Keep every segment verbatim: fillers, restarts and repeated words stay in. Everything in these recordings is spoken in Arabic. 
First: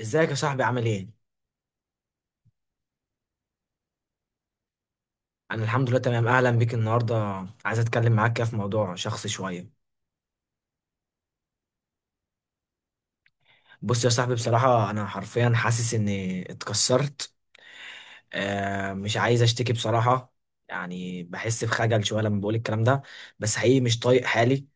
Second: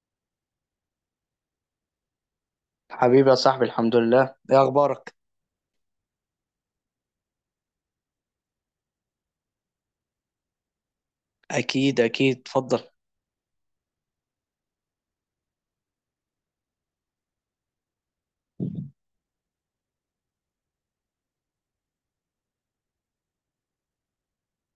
ازيك يا صاحبي؟ عامل ايه؟ حبيبي يا صاحبي، الحمد لله. ايه اخبارك؟ انا الحمد لله تمام، اهلا بيك النهارده. عايز اتكلم معاك كده في موضوع شخصي شويه. اكيد اكيد، اتفضل. بص يا صاحبي، بصراحه انا حرفيا حاسس اني اتكسرت. آه، مش عايز اشتكي بصراحه. يعني بحس بخجل شويه لما بقول الكلام ده، بس حقيقي مش طايق حالي.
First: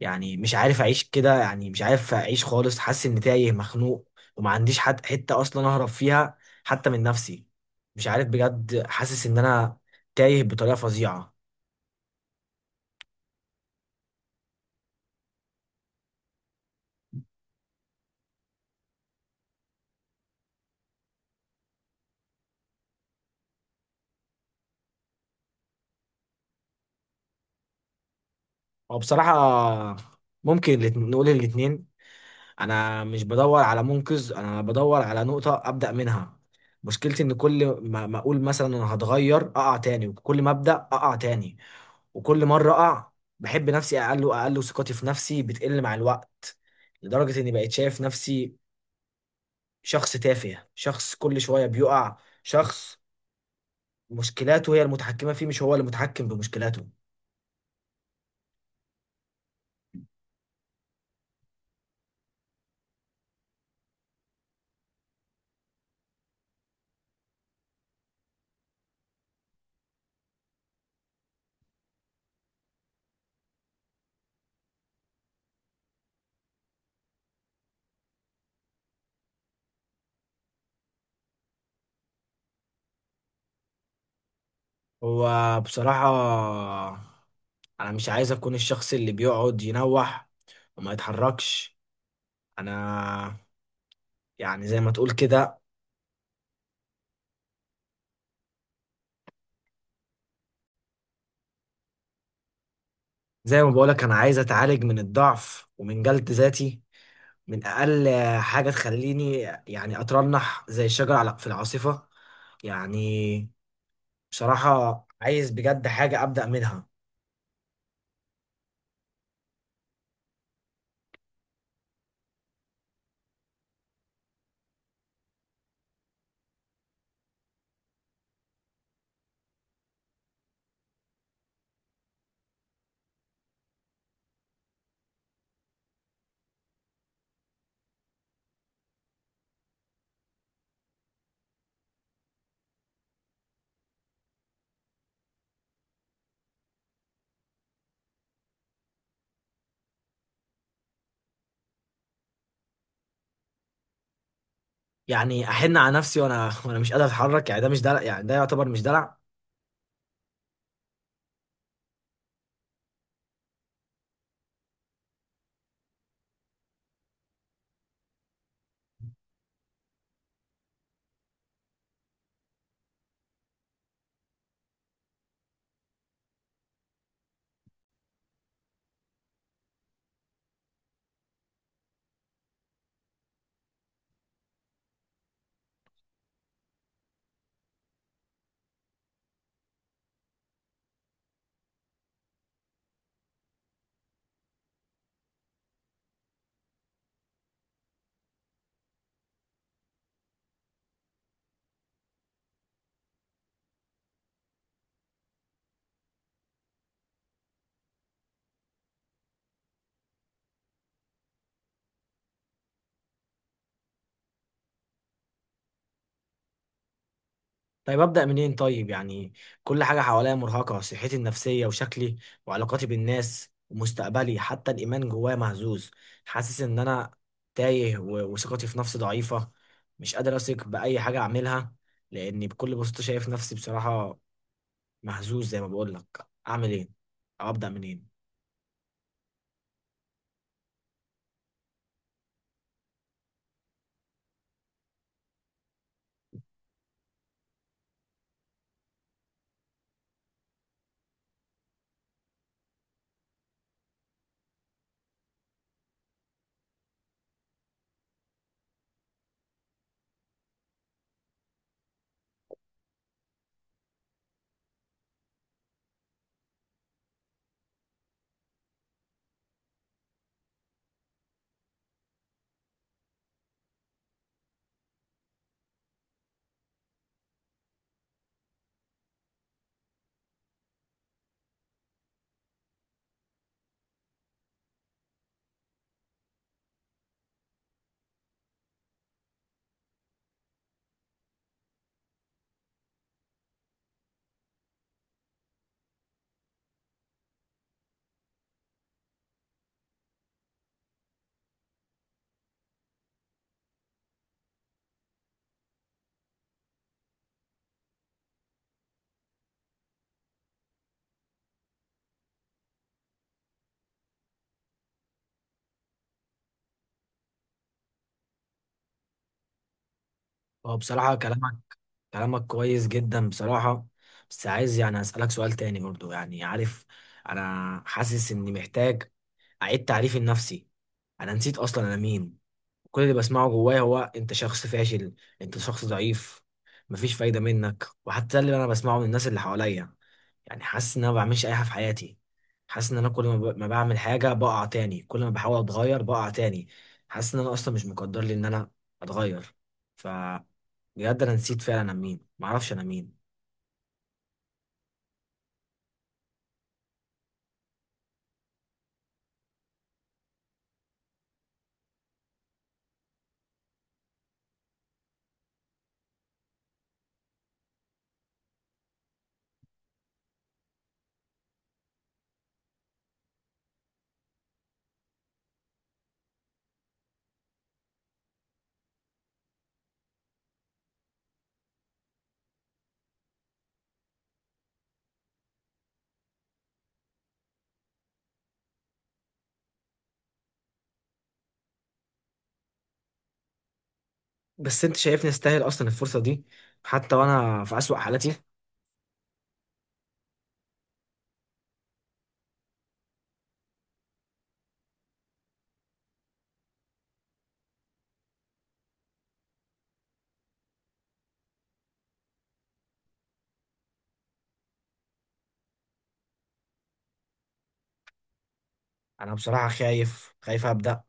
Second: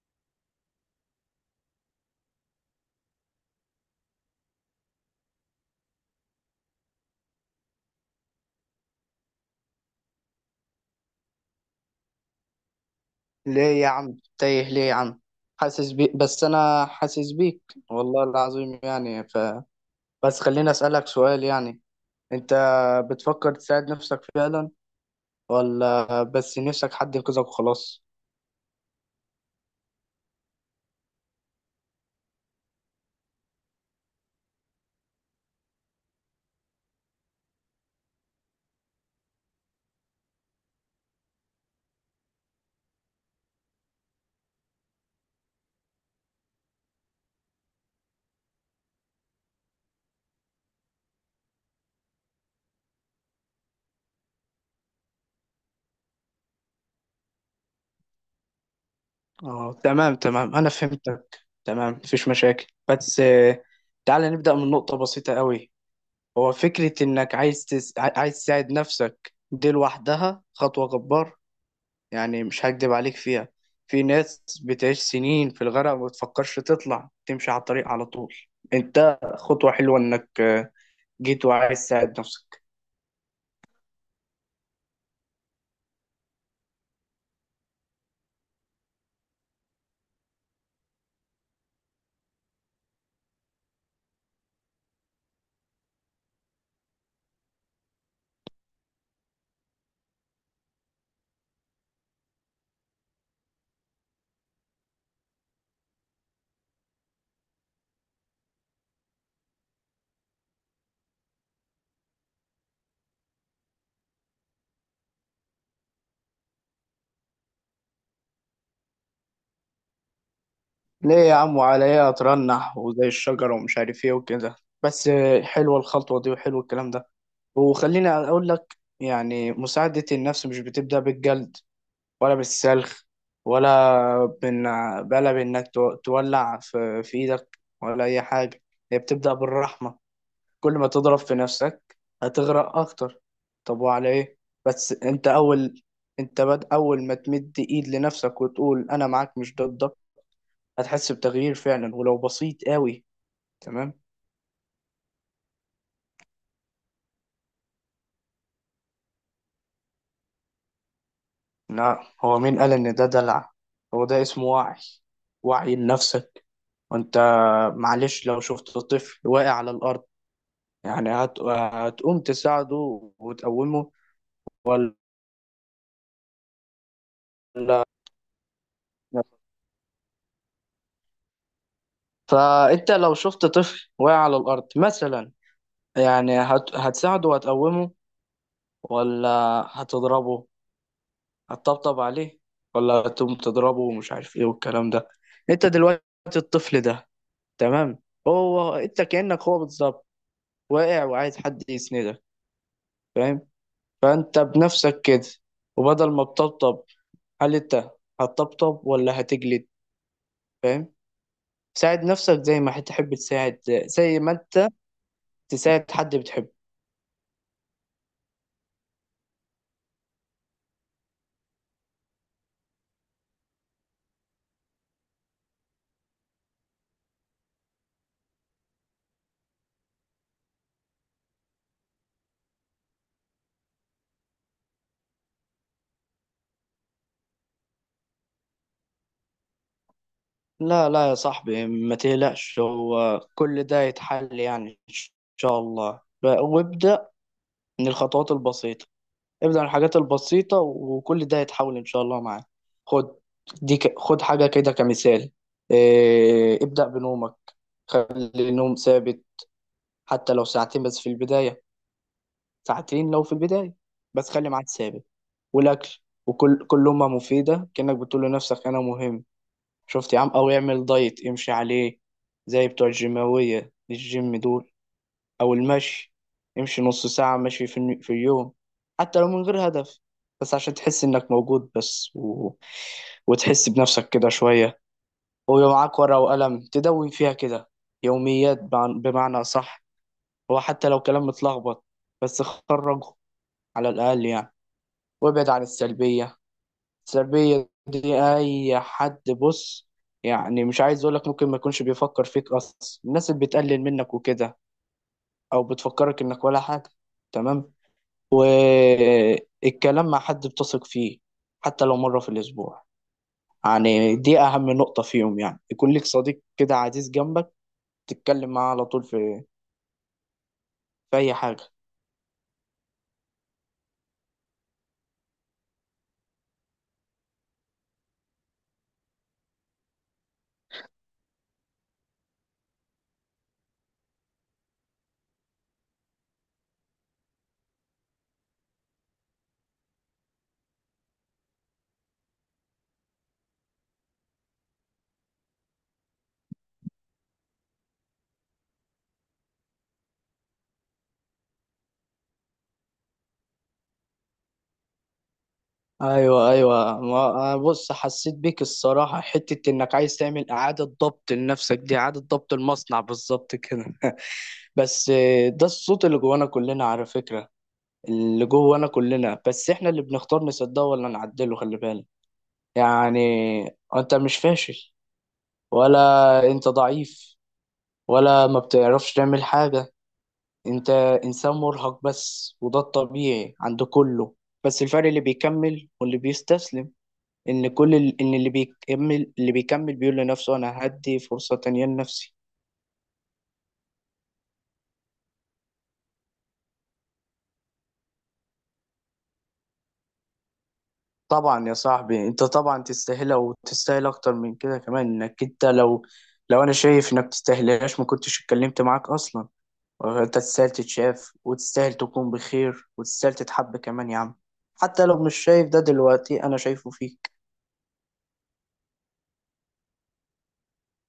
يعني مش عارف اعيش كده، يعني مش عارف اعيش خالص حاسس اني تايه مخنوق، وما عنديش حد حته اصلا اهرب فيها، حتى من نفسي. مش عارف بجد، حاسس ان انا تايه بطريقه فظيعه. ليه يا عم تايه؟ ليه يا عم؟ حاسس بيك، بس انا حاسس بيك والله العظيم. يعني ف بس خليني اسالك سؤال يعني. انت بتفكر تساعد نفسك فعلا، ولا بس نفسك حد ينقذك وخلاص؟ هو بصراحة ممكن الات- نقول الاتنين. أنا مش بدور على منقذ، أنا بدور على نقطة أبدأ منها. مشكلتي إن كل ما ما أقول مثلا أنا هتغير أقع تاني، وكل ما أبدأ أقع تاني. وكل مرة أقع، بحب نفسي أقل وأقل، وثقتي في نفسي بتقل مع الوقت، لدرجة إني بقيت شايف نفسي شخص تافه، شخص كل شوية بيقع، شخص مشكلاته هي المتحكمة فيه، مش هو اللي متحكم بمشكلاته. اه تمام تمام، انا فهمتك. تمام، مفيش مشاكل. بس آه، تعالى نبدا من نقطه بسيطه قوي. هو فكره انك عايز تس... عايز تساعد نفسك دي لوحدها خطوه جبارة. يعني مش هكدب عليك فيها. في ناس بتعيش سنين في الغرق وما بتفكرش تطلع تمشي على الطريق على طول. انت خطوة حلوة انك آه، جيت وعايز تساعد نفسك. هو بصراحة انا مش عايز اكون الشخص اللي بيقعد ينوح وما يتحركش. انا يعني زي ما تقول كده، زي ما بقولك انا عايز اتعالج من الضعف ومن جلد ذاتي، من اقل حاجة تخليني يعني اترنح زي الشجر على- في العاصفة. يعني بصراحة عايز بجد حاجة ابدأ منها. ليه يا عم؟ وعلى ايه اترنح وزي الشجرة ومش عارف ايه وكده؟ بس آه، حلوة الخطوة دي وحلو الكلام ده. وخليني اقول لك، يعني مساعدة النفس مش بتبدأ بالجلد، ولا بالسلخ، ولا بإن بلا بإنك تو- تولع في في إيدك ولا أي حاجة. هي بتبدأ بالرحمة. كل ما تضرب في نفسك هتغرق اكتر. طب وعلى ايه؟ بس انت اول انت بد اول ما تمد ايد لنفسك وتقول انا معاك مش ضدك، هتحس بتغيير فعلا ولو بسيط قوي. تمام؟ يعني احن على نفسي وانا وانا مش قادر اتحرك، يعني ده مش دلع؟ يعني ده يعتبر مش دلع؟ لا، هو مين قال ان ده دلع؟ هو ده اسمه وعي، وعي لنفسك. وانت معلش، لو شفت طفل واقع على الارض، يعني هت... هتقوم تساعده وتقومه ولا؟ فانت لو شفت طفل واقع على الارض مثلا، يعني هت... هتساعده وهتقومه ولا هتضربه؟ هتطبطب عليه، ولا هتقوم تضربه ومش عارف ايه والكلام ده؟ انت دلوقتي الطفل ده، تمام؟ هو انت كأنك هو بالظبط، واقع وعايز حد يسندك، فاهم؟ فانت بنفسك كده، وبدل ما تطبطب، هل انت هتطبطب ولا هتجلد؟ فاهم؟ ساعد نفسك زي ما هتحب تساعد، زي ما انت تساعد حد بتحبه. طيب أبدأ منين طيب؟ يعني كل حاجة حواليا مرهقة، صحتي النفسية وشكلي وعلاقاتي بالناس ومستقبلي، حتى الإيمان جوايا مهزوز. حاسس إن أنا تايه، و- وثقتي في نفسي ضعيفة، مش قادر أثق بأي حاجة أعملها، لأني بكل بساطة شايف نفسي بصراحة مهزوز. زي ما بقولك، أعمل إيه أو أبدأ منين؟ لا لا يا صاحبي، ما تقلقش، هو كل ده يتحل يعني إن شاء الله. ب- وابدأ من الخطوات البسيطة، ابدأ من الحاجات البسيطة، وكل ده يتحول إن شاء الله معاك. خد، دي ك... خد حاجة كده كمثال. إيه... ابدأ بنومك. خلي النوم ثابت، حتى لو ساعتين بس في البداية. ساعتين لو في البداية، بس خلي ميعاد ثابت. والأكل، وكل كل لقمة مفيدة كأنك بتقول لنفسك أنا مهم. شفت يا عم؟ او يعمل دايت يمشي عليه، زي بتوع الجيماوية، الجيم دول. او المشي، يمشي نص ساعة مشي في, الن- في اليوم، حتى لو من غير هدف، بس عشان تحس انك موجود بس، و... وتحس بنفسك كده شوية. ويبقى معاك ورقة وقلم تدون فيها كده يوميات، بع- بمعنى صح. هو حتى لو كلام متلخبط، بس خرجه، على الأقل يعني. وابعد عن السلبية. سلبية دي أي حد، بص، يعني مش عايز أقولك ممكن ما يكونش بيفكر فيك أصلا، الناس اللي بتقلل منك وكده، أو بتفكرك إنك ولا حاجة. تمام؟ آه، الكلام مع حد بتثق فيه، حتى لو مرة في الأسبوع. يعني دي أهم نقطة فيهم، يعني يكون لك صديق كده عزيز جنبك، تتكلم معاه على طول في هو بصراحة في أي كلامك، حاجة. كلامك كويس جدا بصراحة. بس عايز يعني أسألك سؤال تاني برضو، يعني عارف، أنا حاسس إني محتاج أعيد تعريفي لنفسي. أنا نسيت أصلا أنا مين. كل اللي بسمعه جوايا هو: أنت شخص فاشل، أنت شخص ضعيف، مفيش فايدة منك. وحتى اللي أنا بسمعه من الناس اللي حواليا، يعني حاسس إن أنا ما بعملش أي حاجة في حياتي. حاسس إن أنا كل ما ب- ما بعمل حاجة بقع تاني، كل ما بحاول أتغير بقع تاني. حاسس إن أنا أصلا مش مقدر لي إن أنا أتغير. بجد انا نسيت فعلا انا مين، معرفش انا مين. ايوه ايوه، ما- بص، حسيت بيك الصراحه، حته انك عايز تعمل اعاده ضبط لنفسك، دي اعاده ضبط المصنع بالظبط كده. بس آه، ده الصوت اللي جوانا كلنا على فكره، اللي جوانا كلنا، بس احنا اللي بنختار نصدقه ولا نعدله. خلي بالك يعني، انت مش فاشل، ولا انت ضعيف، ولا ما بتعرفش تعمل حاجه. انت انسان مرهق بس، وده الطبيعي عند كله. بس الفرق اللي بيكمل واللي بيستسلم، ان كل ال- ان اللي بيكمل اللي بيكمل بيقول لنفسه انا هدي فرصة تانية لنفسي. بس انت شايفني استاهل اصلا الفرصه دي، حتى وانا في اسوأ حالاتي؟ طبعا يا صاحبي انت طبعا تستاهلها، وتستاهل اكتر من كده كمان. انك انت لو لو انا شايف انك تستاهلهاش ما كنتش اتكلمت معاك اصلا. انت تستاهل تتشاف، وتستاهل تكون بخير، وتستاهل تتحب كمان يا عم. حتى لو مش شايف ده دلوقتي، انا شايفه فيك. انا بصراحه خايف، خايف ابدا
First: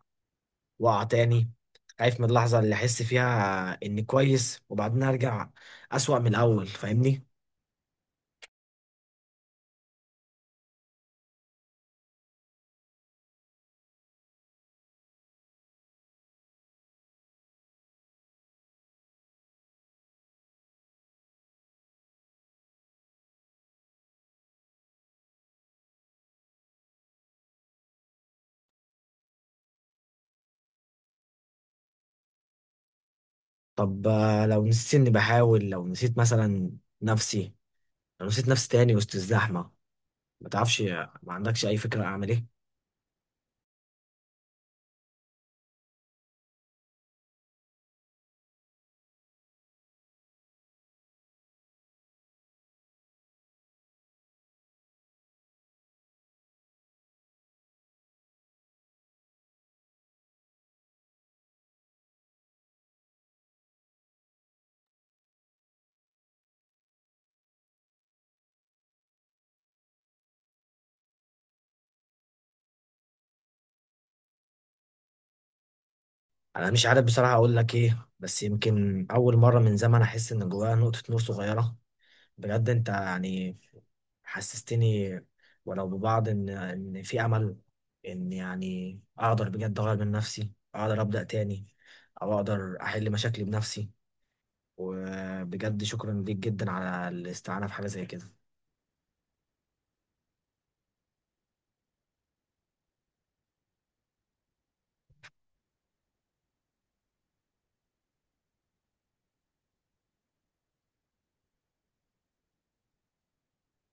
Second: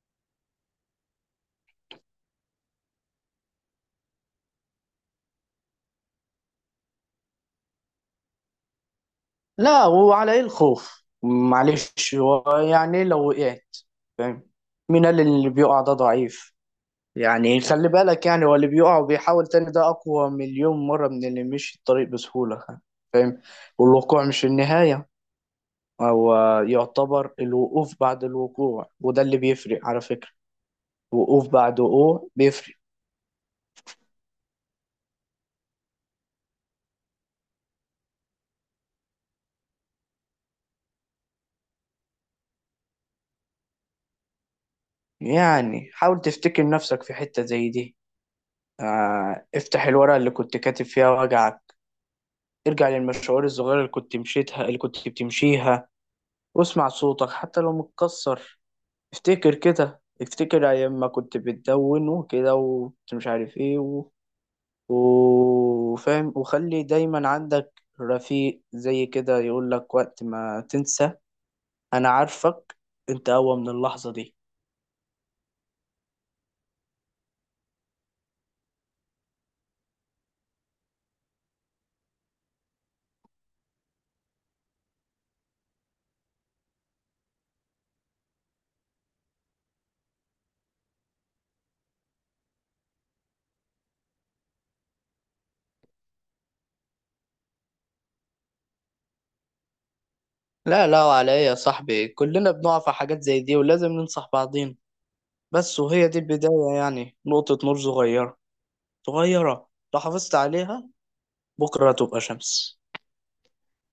واقع تاني. خايف من اللحظه اللي احس فيها اني كويس وبعدين ارجع اسوأ من الاول، فاهمني؟ لا، وعلى ايه الخوف؟ معلش، هو يعني لو وقعت، فاهم، مين قال إن اللي بيقع ده ضعيف؟ يعني خلي بالك، يعني هو اللي بيقع وبيحاول تاني ده أقوى مليون مرة من اللي مشي الطريق بسهولة، فاهم؟ والوقوع مش النهاية، هو يعتبر الوقوف بعد الوقوع، وده اللي بيفرق على فكرة. وقوف بعد وقوع بيفرق. طب آه، لو نسيت اني بحاول، لو نسيت مثلا نفسي، لو نسيت نفسي تاني وسط الزحمه، ما تعرفش ما عندكش اي فكره اعمل ايه؟ يعني حاول تفتكر نفسك في حتة زي دي. آه، افتح الورقة اللي كنت كاتب فيها وجعك. ارجع للمشوار الصغيرة اللي كنت مشيتها اللي كنت بتمشيها، واسمع صوتك حتى لو متكسر. افتكر كده، افتكر ايام ما كنت بتدون وكده، وكنت مش عارف ايه و... وفاهم. وخلي دايما عندك رفيق زي كده يقول لك وقت ما تنسى: انا عارفك، انت اقوى من اللحظة دي. انا مش عارف بصراحه اقول لك ايه، بس يمكن اول مره من زمان احس ان جوايا نقطه نور صغيره. بجد انت يعني حسستني ولو ببعض ان ان في امل، ان يعني اقدر بجد اغير من نفسي، اقدر ابدا تاني، او اقدر احل مشاكلي بنفسي. وبجد شكرا ليك جدا على الاستعانه في حاجه زي كده. لا لا، وعلى ايه يا صاحبي؟ كلنا بنقع في حاجات زي دي، ولازم ننصح بعضين. بس وهي دي البداية، يعني نقطة نور صغيرة، صغيرة لو حافظت عليها بكرة تبقى شمس.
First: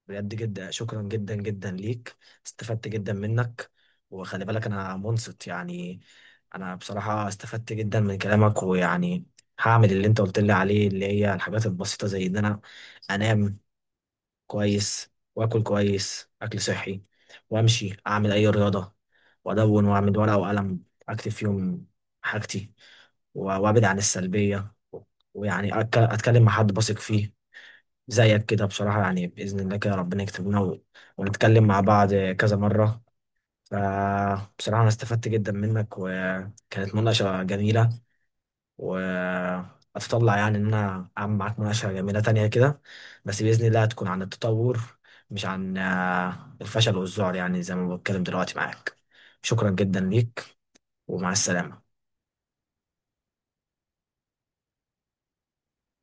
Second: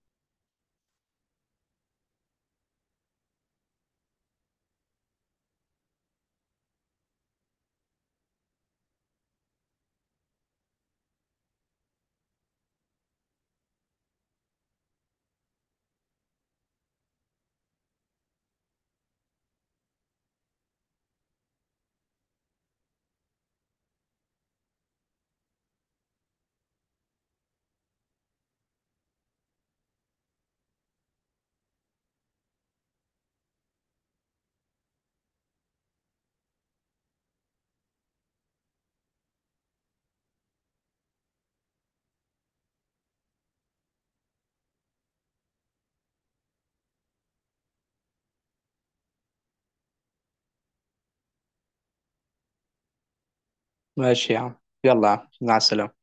بجد جدا، شكرا جدا جدا ليك، استفدت جدا منك. وخلي بالك انا منصت يعني، انا بصراحه استفدت جدا من كلامك. ويعني هعمل اللي انت قلت لي عليه، اللي هي الحاجات البسيطه، زي ان انا انام كويس واكل كويس اكل صحي، وامشي اعمل اي رياضه، وادون واعمل ورقه وقلم اكتب فيهم حاجتي، و- وابعد عن السلبيه، ويعني أتك- اتكلم مع حد بثق فيه زيك كده بصراحه. يعني باذن الله كده ربنا يكتب لنا و- ونتكلم مع بعض كذا مره. فبصراحه انا استفدت جدا منك، وكانت مناقشه جميله. واتطلع يعني ان انا اعمل معاك مناقشه جميله تانية كده، بس باذن الله هتكون عن التطور، مش عن آه، الفشل والذعر، يعني زي ما بتكلم دلوقتي معاك. شكرا جدا ليك، ومع السلامه. ماشي يا عم، يلا يا عم، مع السلامة.